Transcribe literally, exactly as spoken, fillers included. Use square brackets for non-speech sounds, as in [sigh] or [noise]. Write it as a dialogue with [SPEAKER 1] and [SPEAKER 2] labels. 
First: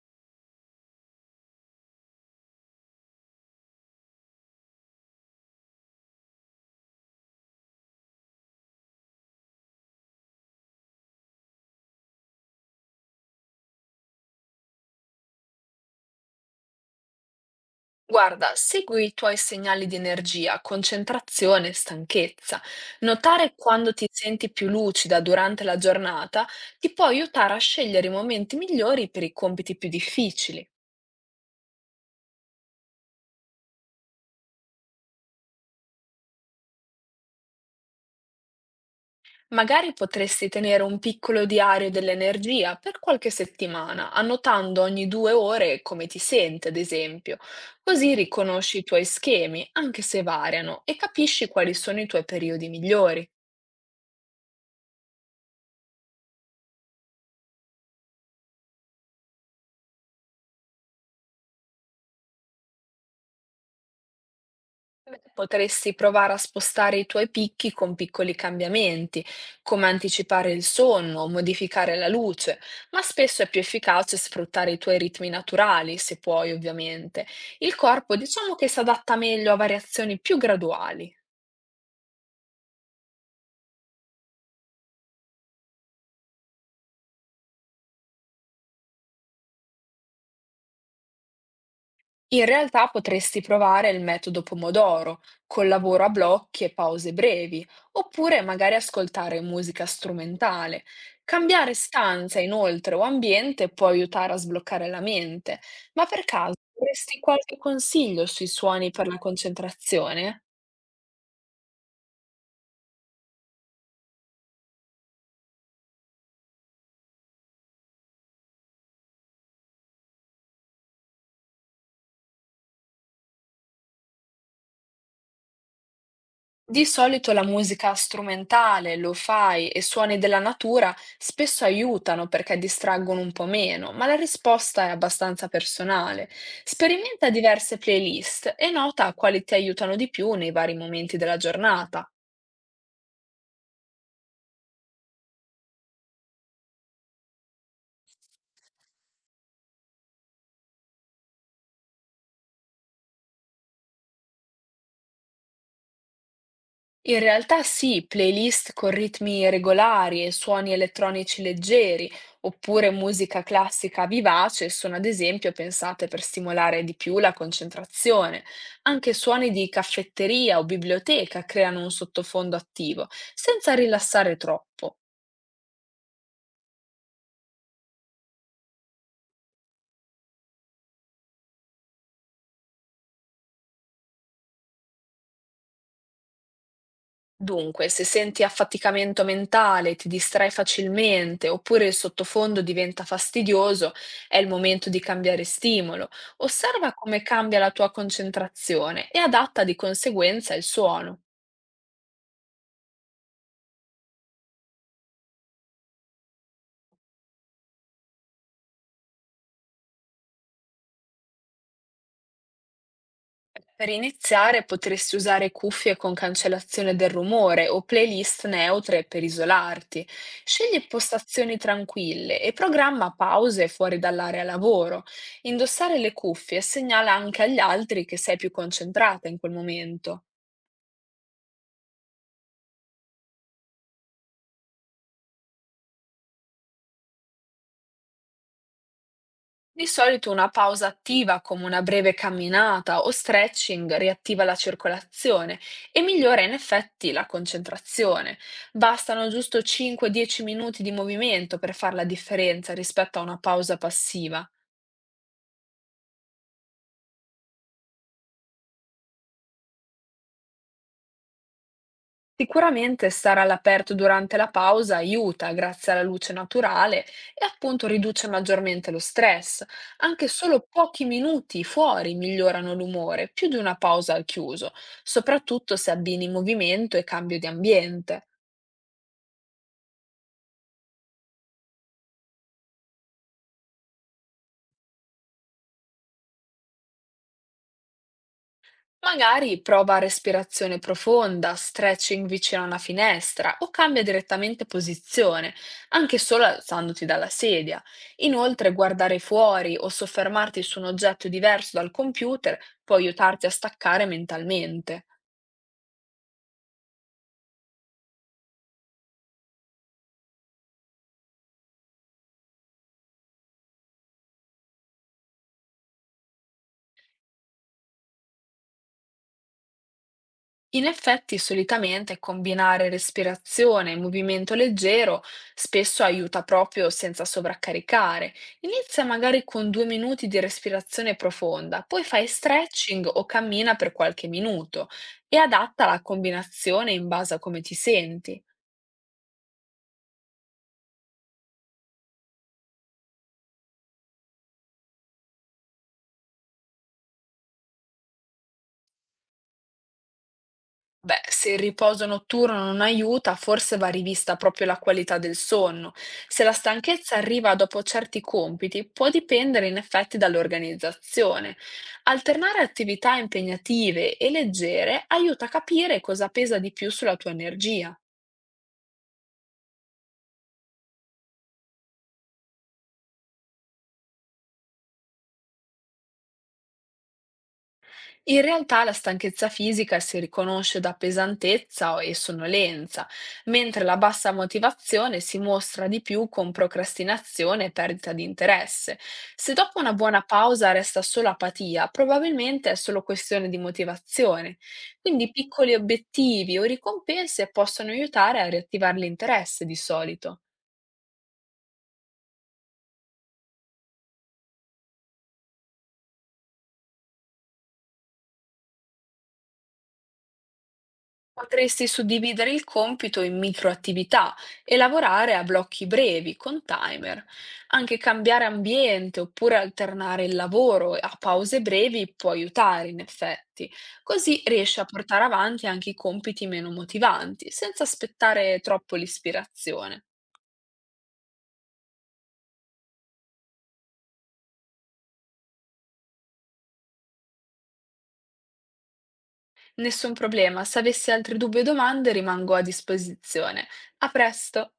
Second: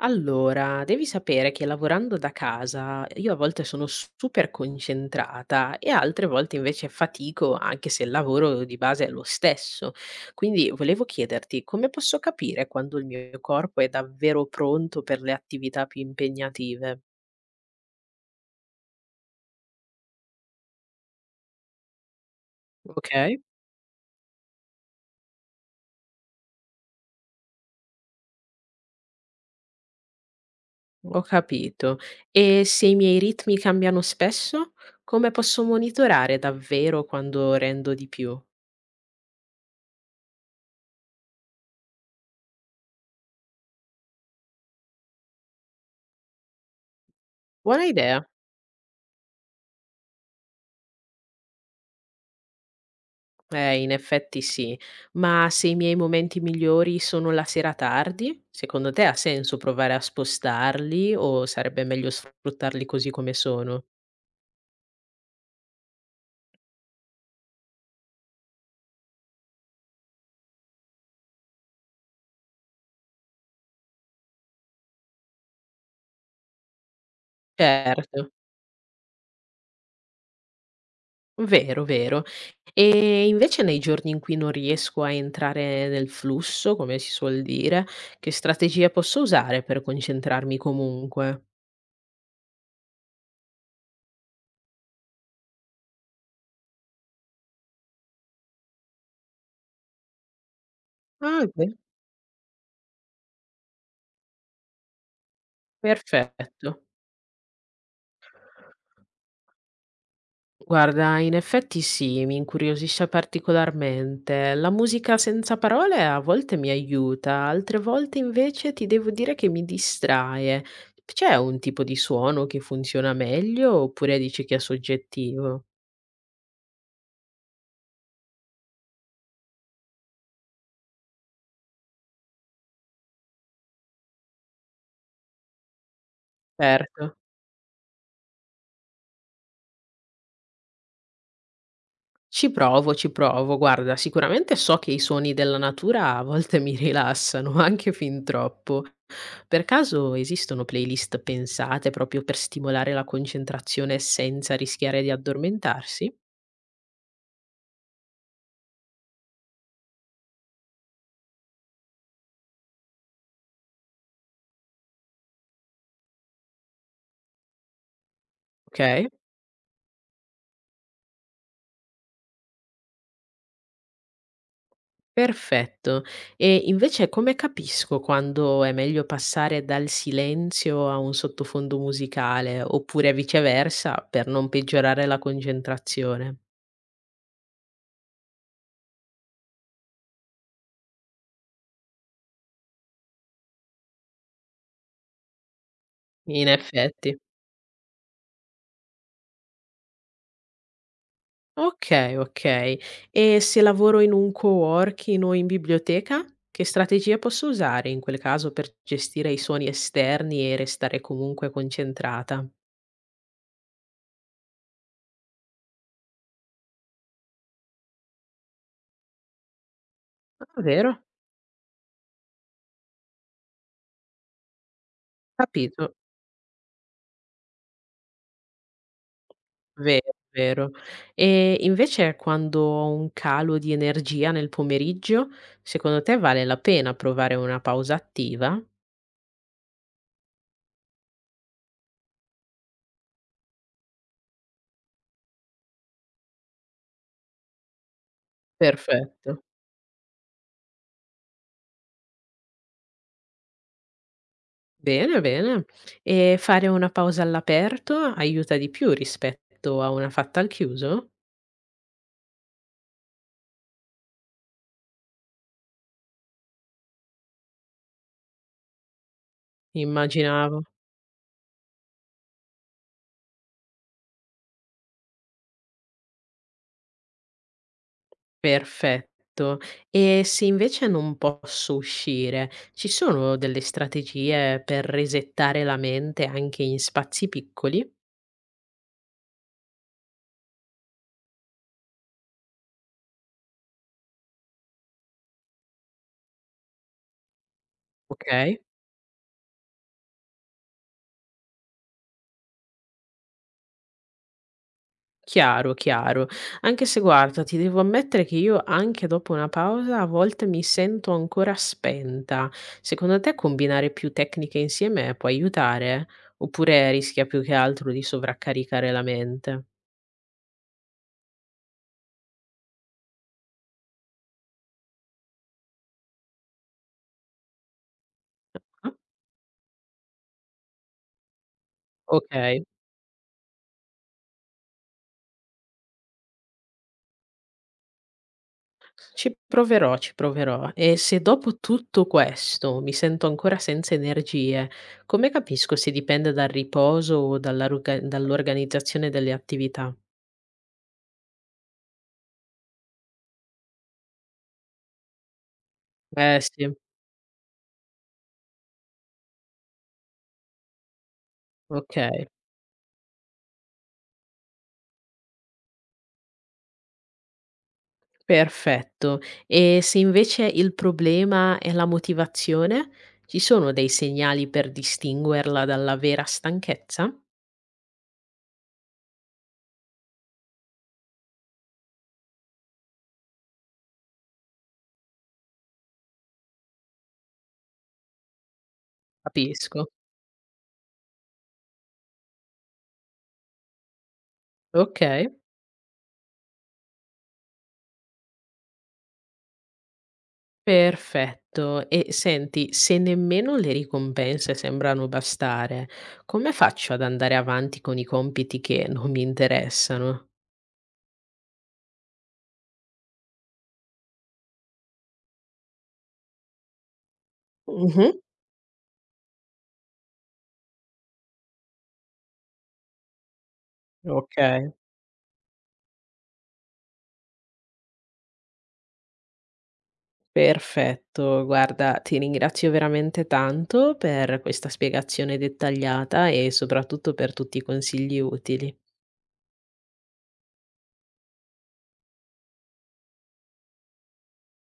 [SPEAKER 1] Allora, devi sapere che lavorando da casa io a volte sono super concentrata e altre volte invece fatico, anche se il lavoro di base è lo stesso. Quindi volevo chiederti come posso capire quando il mio corpo è davvero pronto per le attività più impegnative?
[SPEAKER 2] Guarda, segui i tuoi segnali di energia, concentrazione, stanchezza.
[SPEAKER 1] Ok,
[SPEAKER 2] Notare quando ti senti più lucida durante la giornata ti può aiutare a scegliere i momenti migliori per i compiti più difficili.
[SPEAKER 1] ho capito. E se i miei ritmi cambiano spesso, come posso monitorare davvero quando rendo di più?
[SPEAKER 2] Magari potresti tenere un piccolo diario dell'energia per qualche settimana, annotando ogni due ore come ti senti, ad esempio.
[SPEAKER 1] Buona
[SPEAKER 2] Così
[SPEAKER 1] idea.
[SPEAKER 2] riconosci i tuoi schemi, anche se variano, e capisci quali sono i tuoi periodi migliori.
[SPEAKER 1] Eh, in effetti sì, ma se i miei momenti migliori sono la sera tardi, secondo te ha senso provare a spostarli o sarebbe meglio sfruttarli così come sono?
[SPEAKER 2] Potresti provare a spostare i tuoi picchi con piccoli cambiamenti, come anticipare il sonno o modificare la luce, ma spesso è più efficace sfruttare i tuoi ritmi naturali, se puoi, ovviamente. Il corpo
[SPEAKER 1] Certo,
[SPEAKER 2] diciamo che si adatta meglio a variazioni più graduali.
[SPEAKER 1] vero, vero. E invece nei giorni in cui non riesco a entrare nel flusso, come si suol dire, che strategie posso usare per concentrarmi comunque?
[SPEAKER 2] In realtà potresti provare il metodo Pomodoro, col lavoro a blocchi e pause brevi, oppure magari ascoltare musica strumentale.
[SPEAKER 1] Ah,
[SPEAKER 2] Cambiare
[SPEAKER 1] beh,
[SPEAKER 2] stanza inoltre o ambiente può aiutare a sbloccare la mente, ma per caso
[SPEAKER 1] perfetto.
[SPEAKER 2] avresti qualche consiglio sui suoni per la concentrazione?
[SPEAKER 1] Guarda, in effetti sì, mi incuriosisce particolarmente. La musica senza parole a volte mi aiuta, altre volte invece ti devo dire che mi distrae. C'è un tipo di suono che funziona meglio oppure dici che è soggettivo?
[SPEAKER 2] Di solito la musica strumentale, lo-fi e suoni della natura spesso aiutano perché distraggono un po' meno, ma la risposta è abbastanza personale.
[SPEAKER 1] Certo.
[SPEAKER 2] Sperimenta diverse playlist e nota quali ti aiutano di più nei vari momenti della giornata.
[SPEAKER 1] Ci provo, ci provo. Guarda, sicuramente so che i suoni della natura a volte mi rilassano, [laughs] anche fin troppo. Per caso esistono playlist pensate proprio per stimolare la concentrazione senza rischiare di addormentarsi?
[SPEAKER 2] In realtà sì, playlist con ritmi regolari e suoni elettronici leggeri, oppure musica classica vivace, sono ad esempio pensate per stimolare di più la concentrazione.
[SPEAKER 1] Ok,
[SPEAKER 2] Anche suoni di caffetteria o biblioteca creano un sottofondo attivo, senza rilassare troppo.
[SPEAKER 1] perfetto. E invece come capisco quando è meglio passare dal silenzio a un sottofondo musicale, oppure viceversa, per non peggiorare la concentrazione?
[SPEAKER 2] Dunque, se senti affaticamento mentale, ti distrai facilmente oppure il sottofondo diventa fastidioso, è il momento di cambiare stimolo.
[SPEAKER 1] In
[SPEAKER 2] Osserva
[SPEAKER 1] effetti.
[SPEAKER 2] come cambia la tua concentrazione e adatta di conseguenza il suono.
[SPEAKER 1] Okay, okay. E se lavoro in un coworking o in biblioteca, che strategie posso usare in quel caso per gestire i suoni esterni e restare comunque concentrata?
[SPEAKER 2] Per iniziare potresti usare cuffie con cancellazione del rumore o playlist neutre per isolarti.
[SPEAKER 1] Ah,
[SPEAKER 2] Scegli
[SPEAKER 1] vero?
[SPEAKER 2] postazioni tranquille e programma pause fuori dall'area lavoro.
[SPEAKER 1] Capito.
[SPEAKER 2] Indossare le cuffie segnala anche agli altri che sei più concentrata in quel
[SPEAKER 1] Vero,
[SPEAKER 2] momento.
[SPEAKER 1] vero. E invece quando ho un calo di energia nel pomeriggio, secondo te vale la pena provare una pausa attiva?
[SPEAKER 2] Di solito una pausa attiva, come una breve camminata o stretching, riattiva la circolazione e migliora in effetti la concentrazione. Bastano
[SPEAKER 1] Perfetto.
[SPEAKER 2] giusto cinque dieci minuti di movimento per fare la differenza rispetto a una pausa passiva.
[SPEAKER 1] Bene, bene. E fare una pausa all'aperto aiuta di più rispetto a una fatta al chiuso?
[SPEAKER 2] Sicuramente stare all'aperto durante la pausa aiuta, grazie alla luce naturale, e appunto riduce maggiormente lo stress. Anche
[SPEAKER 1] Immaginavo.
[SPEAKER 2] solo pochi minuti fuori migliorano l'umore, più di una pausa al chiuso, soprattutto se abbini movimento e cambio di ambiente.
[SPEAKER 1] Perfetto. E se invece non posso uscire, ci sono delle strategie per resettare la mente anche in spazi piccoli?
[SPEAKER 2] Magari prova respirazione profonda, stretching vicino a una finestra o cambia direttamente posizione, anche solo alzandoti dalla sedia.
[SPEAKER 1] Okay,
[SPEAKER 2] Inoltre, guardare fuori o soffermarti su un oggetto diverso dal computer può aiutarti a staccare mentalmente.
[SPEAKER 1] chiaro, chiaro. Anche se guarda, ti devo ammettere che io anche dopo una pausa a volte mi sento ancora spenta. Secondo te combinare più tecniche insieme può aiutare? Oppure rischia più che altro di sovraccaricare la mente?
[SPEAKER 2] In effetti, solitamente combinare respirazione e movimento leggero spesso aiuta proprio senza sovraccaricare.
[SPEAKER 1] Ah,
[SPEAKER 2] Inizia magari con due minuti di respirazione profonda, poi fai
[SPEAKER 1] okay.
[SPEAKER 2] stretching o cammina per qualche minuto e adatta la combinazione in base a come ti senti.
[SPEAKER 1] Ci proverò, ci proverò. E se dopo tutto questo mi sento ancora senza energie, come capisco se dipende dal riposo o dalla ruga- dall'organizzazione delle attività?
[SPEAKER 2] Beh, se il riposo notturno non aiuta, forse va rivista proprio la qualità del sonno.
[SPEAKER 1] Eh
[SPEAKER 2] Se la
[SPEAKER 1] sì,
[SPEAKER 2] stanchezza arriva dopo certi compiti, può dipendere in effetti dall'organizzazione.
[SPEAKER 1] ok,
[SPEAKER 2] Alternare attività impegnative e leggere aiuta a capire cosa pesa di più sulla tua energia.
[SPEAKER 1] perfetto. E se invece il problema è la motivazione, ci sono dei segnali per distinguerla dalla vera stanchezza?
[SPEAKER 2] In realtà la stanchezza fisica si riconosce da pesantezza o- e sonnolenza, mentre la bassa motivazione si mostra di più con procrastinazione e perdita di interesse. Se dopo
[SPEAKER 1] Capisco.
[SPEAKER 2] una buona pausa resta solo apatia, probabilmente è solo questione di motivazione.
[SPEAKER 1] Ok.
[SPEAKER 2] Quindi piccoli obiettivi o ricompense possono aiutare a riattivare l'interesse di solito.
[SPEAKER 1] Perfetto. E senti, se nemmeno le ricompense sembrano bastare, come faccio ad andare avanti con i compiti che non mi interessano?
[SPEAKER 2] Potresti suddividere il compito in microattività e lavorare a blocchi brevi con timer. Anche
[SPEAKER 1] Mhm.
[SPEAKER 2] cambiare ambiente oppure alternare il lavoro a pause brevi può aiutare in effetti.
[SPEAKER 1] Ok,
[SPEAKER 2] Così riesci a portare avanti anche i compiti meno motivanti, senza aspettare troppo l'ispirazione.
[SPEAKER 1] perfetto. Guarda, ti ringrazio veramente tanto per questa spiegazione dettagliata e soprattutto per tutti i consigli utili.
[SPEAKER 2] Nessun problema, se avessi altri dubbi o domande rimango a disposizione. A presto!